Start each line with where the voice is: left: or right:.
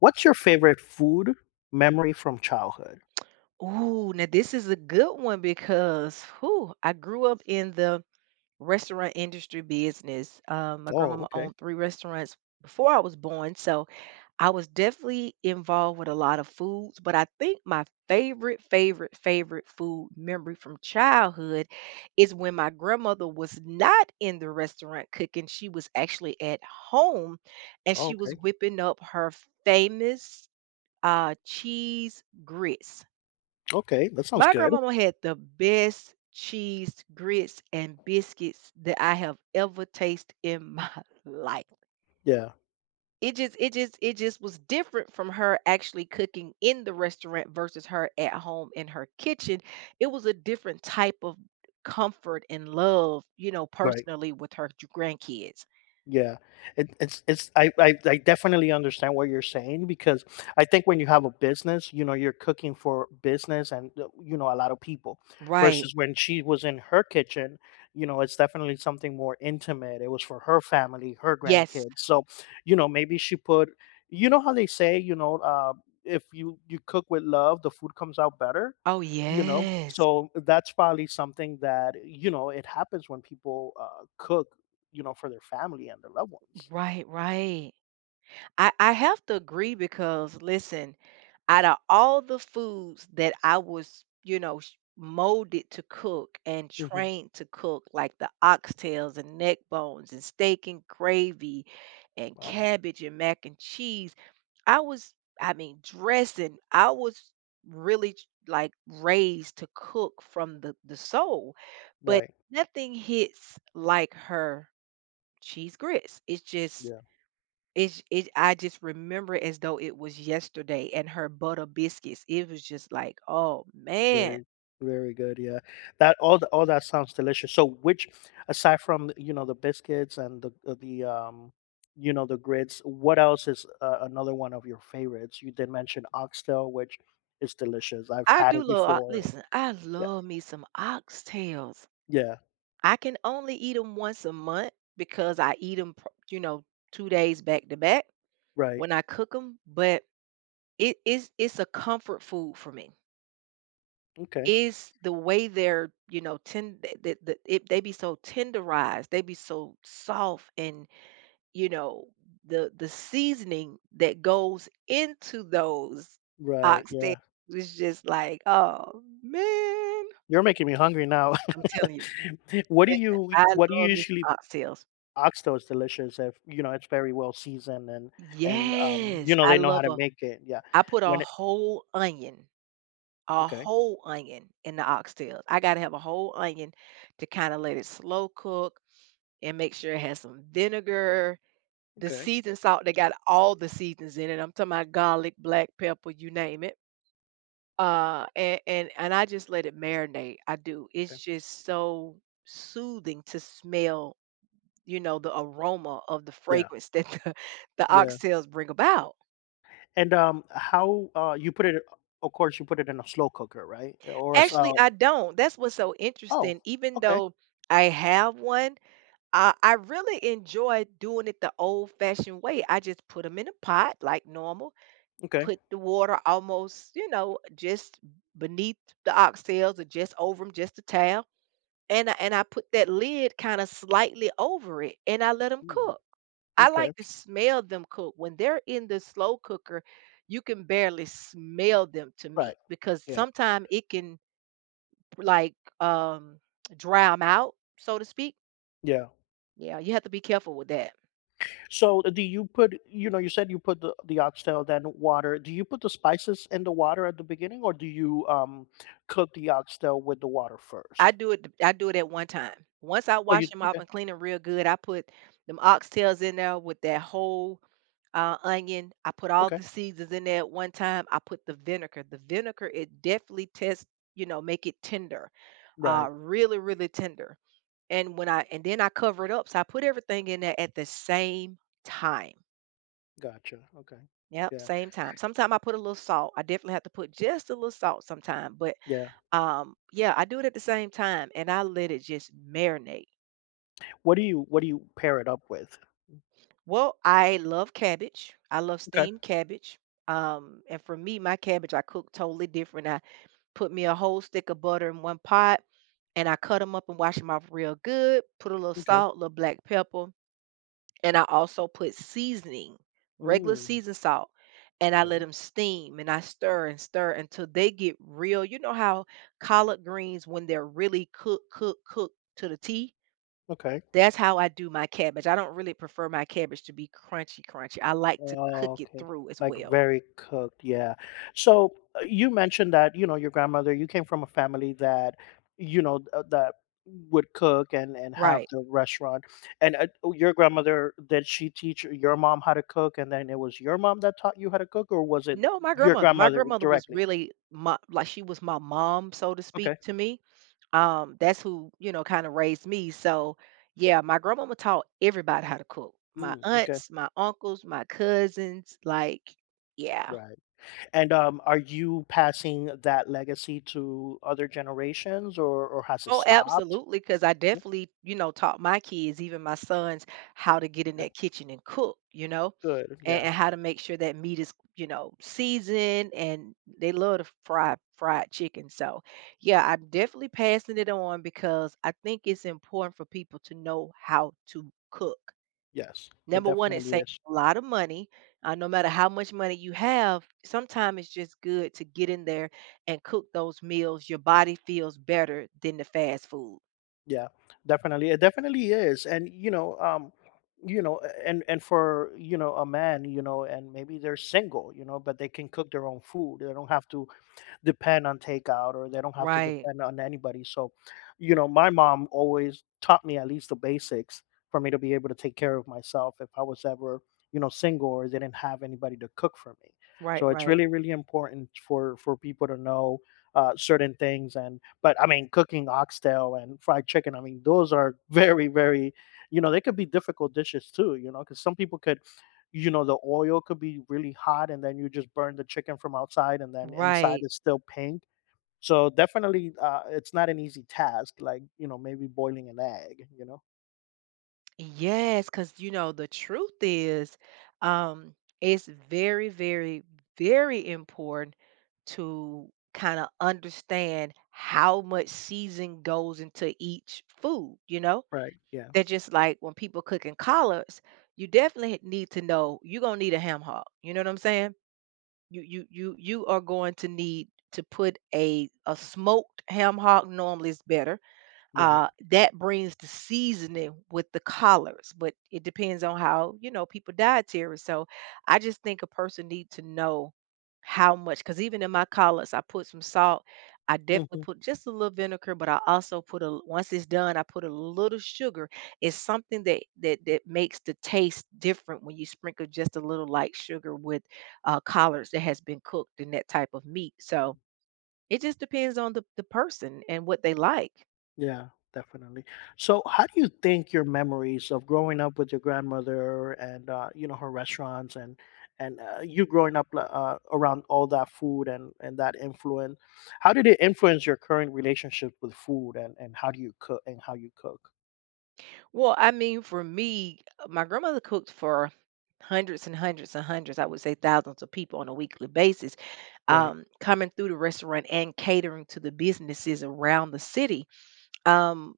left: What's your favorite food memory from childhood?
right: Ooh, now this is a good one because whew, I grew up in the restaurant industry business. My
left: Oh,
right: grandmama
left: okay.
right: owned three restaurants before I was born, so I was definitely involved with a lot of foods. But I think my favorite, favorite, favorite food memory from childhood is when my grandmother was not in the restaurant cooking; she was actually at home, and
left: Oh,
right: she
left: okay.
right: was whipping up her famous cheese grits.
left: Okay, that sounds
right: My
left: good.
right: grandmama had the best cheese, grits, and biscuits that I have ever tasted in my life.
left: Yeah,
right: It just was different from her actually cooking in the restaurant versus her at home in her kitchen. It was a different type of comfort and love, you know,
left: right.
right: personally with her grandkids.
left: Yeah. It, it's I definitely understand what you're saying because I think when you have a business, you're cooking for business and you know, a lot of people
right: Right.
left: versus when she was in her kitchen, it's definitely something more intimate. It was for her family, her
right: Yes.
left: grandkids. So, you know, maybe she put you know, how they say, if you cook with love, the food comes out better.
right: Oh,
left: You know?
right: yes.
left: So that's probably something that, you know, it happens when people cook, you know, for their family and their loved ones.
right: Right, right. I have to agree because listen, out of all the foods that I was, you know, molded to cook and
left: Hmm.
right: trained to cook, like the oxtails and neck bones and steak and gravy and
left: Wow.
right: cabbage and mac and cheese, I was, I mean, dressing, I was really like raised to cook from the soul, but
left: Right.
right: nothing hits like her cheese grits. It's just,
left: Yeah.
right: it's it I just remember it as though it was yesterday and her butter biscuits. It was just like, oh man.
left: Very, very good. Yeah. That all that sounds delicious. So which aside from, you know, the biscuits and the you know, the grits, what else is another one of your favorites? You did mention oxtail, which is delicious. I've
right: I
left: had
right: do
left: it
right: love ox
left: before and
right: listen, I
left: yeah.
right: love me some oxtails.
left: Yeah,
right: I can only eat them once a month because I eat them, you know, 2 days back to back
left: right.
right: when I cook them, but it is it's a comfort food for me.
left: Okay.
right: Is the way they're, you know, tend that it, they be so tenderized, they be so soft and you know, the seasoning that goes into those
left: Right.
right: oxtails
left: Yeah.
right: is just like, oh man.
left: You're making me hungry now.
right: I'm telling you,
left: What do
right: listen,
left: you
right: I
left: what do you
right: love me
left: usually
right: some oxtails.
left: ask those delicious if, you know, it's very well seasoned and, you
right: Yes,
left: know,
right: I
left: they know how
right: love
left: to
right: a
left: make it? Yeah.
right: I put
left: When it
right: a
left: okay,
right: whole onion in the oxtails. I gotta have a whole onion to kind of let it slow cook and make sure it has some vinegar. The
left: okay,
right: seasoned salt, they got all the seasons in it. I'm talking about garlic, black pepper, you name it. And I just let it marinate. I do. It's
left: okay.
right: just so soothing to smell, you know, the aroma of the
left: Yeah,
right: fragrance that the, the
left: yeah.
right: oxtails bring about.
left: And, how, you put it of course, you put it in a slow cooker, right? Or a s
right: Actually, I don't. That's what's so
left: oh,
right: interesting. Even
left: okay,
right: though I have one, I really enjoy doing it the old fashioned way. I just put them in a pot like normal,
left: okay.
right: put the water almost, you know, just beneath the oxtails or just over them, just a towel. And I put that lid kinda slightly over it, and I let them
left: Mm,
right: cook. I
left: okay,
right: like to smell them cook. When they're in the slow cooker, you can barely smell them to
left: right.
right: me because
left: Yeah,
right: sometimes it can, like, um, dry them out, so to speak.
left: yeah.
right: Yeah, you have to be careful with that.
left: So do you put, you know, you said you put the oxtail, then water. Do you put the spices in the water at the beginning or do you cook the oxtail with the water first?
right: I do it at one time. Once I
left: Oh, you
right: wash them off
left: okay.
right: and clean them real good, I put them oxtails in there with that whole onion. I put all
left: Okay.
right: the seasons in there at one time. I put the vinegar. The vinegar it definitely tests, you know, make it tender,
left: Right.
right: really really tender. And then I cover it up, so I put everything in there at the same time.
left: Gotcha. Okay.
right: Yep,
left: Yeah.
right: same time. Sometimes I put a little salt. I definitely have to put just a little salt sometime, but
left: Yeah.
right: yeah, I do it at the same time and I let it just marinate.
left: What do you pair it up with?
right: Well, I love cabbage. I love
left: Okay.
right: steamed cabbage. And for me, my cabbage I cook totally different. I put me a whole stick of butter in one pot and I cut them up and wash them off real good, put a little
left: Okay.
right: salt, a little black pepper, and I also put seasoning, regular
left: Mm,
right: season salt, and I let
left: okay.
right: them steam and I stir and stir until they get real. You know how collard greens, when they're really cooked, cooked, cooked to the T,
left: Okay.
right: that's how I do my cabbage. I don't really prefer my cabbage to be crunchy, crunchy. I like to
left: Oh,
right: cook it
left: okay.
right: through as
left: Like
right: well.
left: very cooked, yeah. So you mentioned that, you know, your grandmother, you came from a family that, you know, that would cook and have
right: Right.
left: the restaurant. And oh, your grandmother, did she teach your mom how to cook and then it was your mom that taught you how to cook or was it
right: No, my
left: your
right: grandmother. My
left: grandmother
right: grandmother was
left: directly?
right: really my like she was my mom, so to
left: Okay.
right: speak, to me. That's who, you know, kind of raised me. So yeah, my grandmama taught everybody how to cook. My
left: Mm, okay.
right: aunts, my uncles, my cousins, like, yeah.
left: Right. And are you passing that legacy to other generations or has it
right: Oh,
left: stopped?
right: absolutely, because I
left: Yeah,
right: definitely, you know, taught my kids, even my sons, how to get in
left: okay.
right: that kitchen and cook, you know.
left: Good.
right: and,
left: Yeah.
right: and how to make sure that meat is you know seasoned and they love to fry fried chicken, so yeah, I'm definitely passing it on because I think it's important for people to know how to cook.
left: Yes, it
right: Number one, it
left: definitely
right: saves
left: is.
right: a lot of money. No matter how much money you have sometimes it's just good to get in there and cook those meals, your body feels better than the fast food.
left: Yeah, definitely. It definitely is. And you know, and for you know a man, you know, and maybe they're single, you know, but they can cook their own food. They don't have to depend on takeout or they don't have to
right: Right,
left: depend on anybody. So, you know, my mom always taught me at least the basics for me to be able to take care of myself if I was ever, you know, single or didn't have anybody to cook for me.
right: right,
left: So it's
right: right,
left: really, really important for people to know certain things. And but I mean, cooking oxtail and fried chicken. I mean, those are very, very, you know, they could be difficult dishes too. You know, because some people could you know, the oil could be really hot and then you just burn the chicken from outside and then inside
right: right.
left: is still pink. So definitely it's not an easy task like, you know, maybe boiling an egg, you know.
right: Yes, because you know the truth is, um, it's very, very, very important to kind of understand how much season goes into each food. You know,
left: Right. Yeah.
right: they're just like when people cooking collards, you definitely need to know you're gonna need a ham hock. You know what I'm saying? You are going to need to put a smoked ham hock. Normally, is better
left: Right.
right: that brings the seasoning with the collards, but it depends on how you know people dietary. So I just think a person need to know how much, because even in my collards, I put some salt. I definitely
left: Hmm.
right: put just a little vinegar, but I also put a once it's done, I put a little sugar. It's something that makes the taste different when you sprinkle just a little light sugar with collards that has been cooked and that type of meat. So it just depends on the person and what they like.
left: Yeah, definitely. So how do you think your memories of growing up with your grandmother and you know, her restaurants and you growing up like, around all that food and that influence how did it influence your current relationship with food and how do you cook and how you cook?
right: Well, I mean, for me, my grandmother cooked for hundreds and hundreds and hundreds, I would say thousands of people on a weekly basis,
left: Right,
right: coming through the restaurant and catering to the businesses around the city. Um,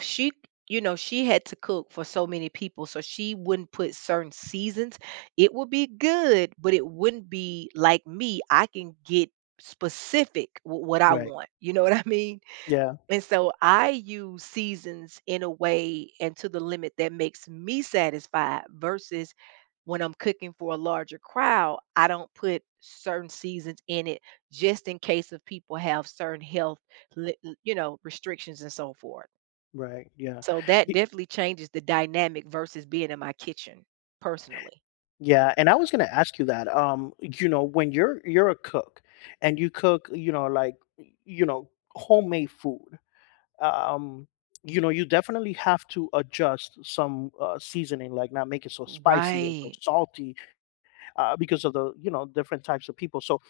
right: she, you know, she had to cook for so many people, so she wouldn't put certain seasons. It would be good, but it wouldn't be like me. I can get specific with what I
left: right.
right: want. You know what I mean?
left: Yeah,
right: And so I use seasons in a way and to the limit that makes me satisfied versus when I'm cooking for a larger crowd, I don't put certain seasons in it just in case of people have certain health, li- you know, restrictions and so forth.
left: right, yeah.
right: So that
left: Y
right: definitely changes the dynamic versus being in my kitchen personally.
left: Yeah, and I was gonna ask you that, you know, when you're a cook and you cook, you know, like, you know, homemade food, um, you know, you definitely have to adjust some, seasoning, like, not make it so spicy and so
right: Right.
left: salty, because of the, you know, different types of people, so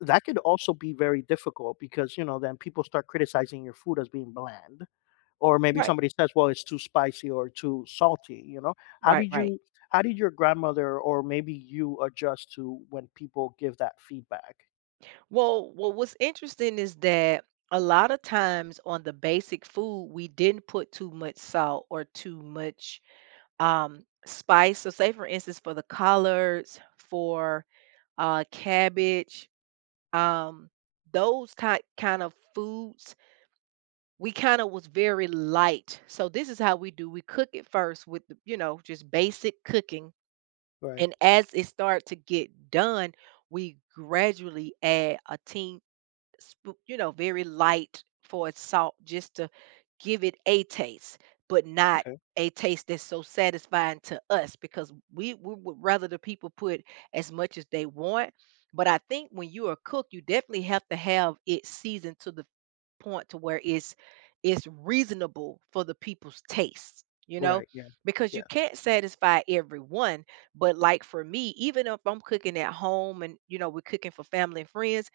left: that could also be very difficult because, you know, then people start criticizing your food as being bland, or maybe
right: Right,
left: somebody says, "Well, it's too spicy or too salty." You know, how
right: right,
left: did
right: right.
left: you, how did your grandmother or maybe you adjust to when people give that feedback?
right: Well, what was interesting is that a lot of times on the basic food, we didn't put too much salt or too much spice. So, say for instance, for the collards, for cabbage, um, those kind of foods, we kind of was very light. So, this is how we do: we cook it first with, the, you know, just basic cooking,
left: Right.
right: and as it start to get done, we gradually add a teeny spoo you know, very light for its salt just to give it a taste, but not
left: Okay.
right: a taste that's so satisfying to us because we would rather the people put as much as they want. But I think when you are a cook, you definitely have to have it seasoned to the point to where it's reasonable for the people's taste, you know,
left: Right. Yeah.
right: because you
left: Yeah.
right: can't satisfy everyone. But like for me, even if I'm cooking at home and you know we're cooking for family and friends,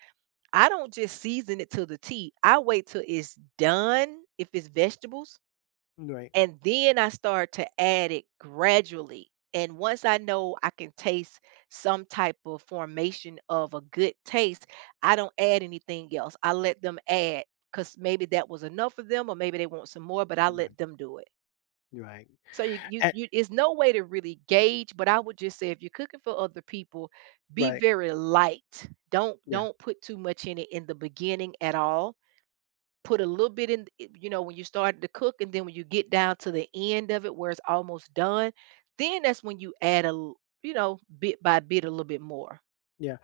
right: I don't just season it to the T. I wait till it's done, if it's vegetables,
left: Right.
right: and then I start to add it gradually. And once I know I can taste some type of formation of a good taste, I don't add anything else. I let them add because maybe that was enough for them, or maybe they want some more, but I
left: Right.
right: let them do it.
left: Right.
right: So you you
left: And,
right: you it's no way to really gauge, but I would just say if you're cooking for other people, be
left: right.
right: very light. Don't put too much in it in the beginning at all. Put a little bit in, you know, when you start to cook, and then when you get down to the end of it where it's almost done, then that's when you add a, you know, bit by bit a little bit more.
left: Yeah.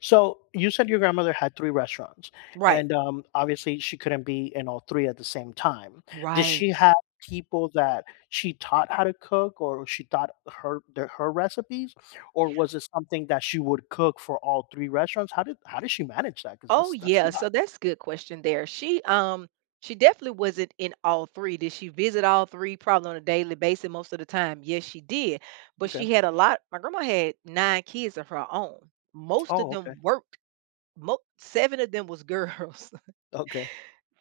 left: So you said your grandmother had three restaurants,
right: Right.
left: and obviously she couldn't be in all three at the same time. Did
right: Right.
left: she have people that she taught how to cook, or she taught her recipes, or was it something that she would cook for all three restaurants? How did she manage that? Because
right: Oh
left: that's a
right: yeah,
left: lot.
right: so that's a good question there. She she definitely wasn't in all three. Did she visit all three probably on a daily basis most of the time? Yes, she did. But
left: Okay.
right: she had a lot. My grandma had nine kids of her own. Most of
left: Oh, okay.
right: them worked. Seven of them was girls.
left: Okay.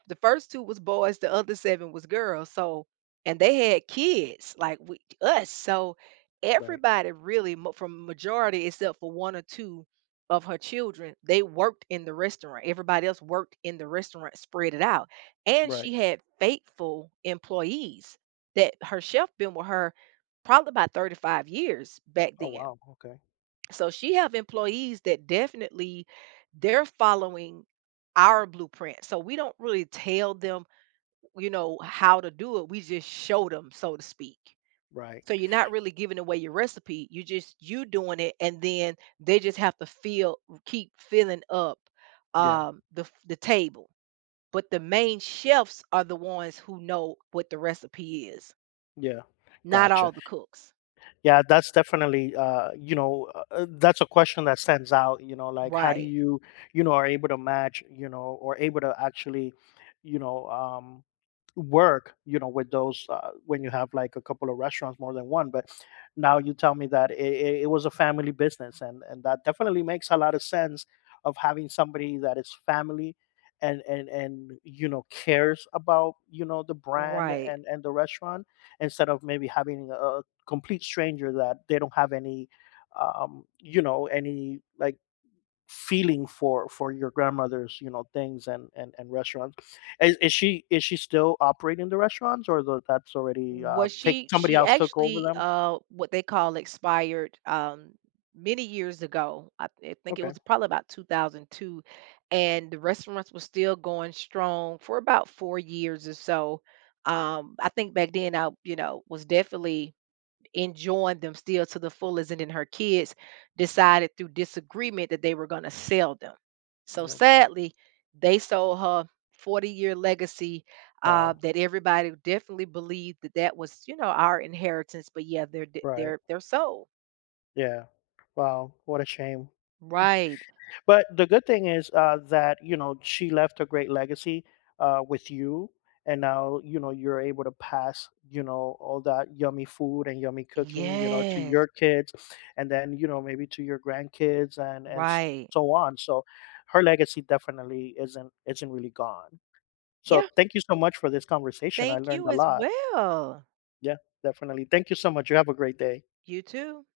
right: The first 2 was boys, the other 7 was girls, so and they had kids, like, we us, so
left: Right.
right: everybody really mo from majority except for 1 or 2 of her children, they worked in the restaurant. Everybody else worked in the restaurant, spread it out, and
left: Right.
right: she had faithful employees that her chef been with her probably about 35 years back
left: Oh
right: then.
left: wow. Okay.
right: So she have employees that definitely they're following our blueprint, so we don't really tell them you know how to do it, we just show them, so to speak.
left: Right.
right: So you're not really giving away your recipe, you just you doing it and then they just have to feel keep filling up
left: Yeah.
right: the the table, but the main chefs are the ones who know what the recipe is,
left: Yeah.
right: not
left: Gotcha.
right: all the cooks.
left: Yeah, that's definitely, you know, that's a question that stands out. You know, like how do
right: Right,
left: you, you know, are able to match, you know, or able to actually, you know, work, you know, with those when you have like a couple of restaurants, more than one. But now you tell me that it was a family business, and that definitely makes a lot of sense of having somebody that is family. And you know cares about you know the brand
right: right.
left: and the restaurant instead of maybe having a complete stranger that they don't have any you know any like feeling for your grandmother's you know things and restaurants. Is she still operating the restaurants or the, that's already
right: Was
left: take somebody
right: she
left: else took over
right: actually
left: them?
right: what they call expired many years ago. I think it
left: Okay.
right: was probably about 2002 and the restaurants were still going strong for about 4 years or so. I think back then I, you know, was definitely enjoying them still to the fullest, and then her kids decided through disagreement that they were going to sell them. So
left: Okay.
right: sadly, they sold her 40-year legacy
left: Wow.
right: that everybody definitely believed that that was, you know, our inheritance. But yeah, they're d-
left: Right.
right: they're they're sold.
left: Yeah. Wow, what a shame.
right: Right.
left: But the good thing is that you know she left a great legacy with you, and now you know you're able to pass you know all that yummy food and yummy cooking you know to your
right: Yes.
left: kids, and then you know maybe to your grandkids and
right: Right.
left: so on. So her legacy definitely isn't really gone. So
right: Yeah.
left: thank you so much for this conversation. I
right: Thank
left: learned
right: you
left: a
right: as
left: lot.
right: well.
left: Yeah, definitely. Thank you so much. You have a great day.
right: You too.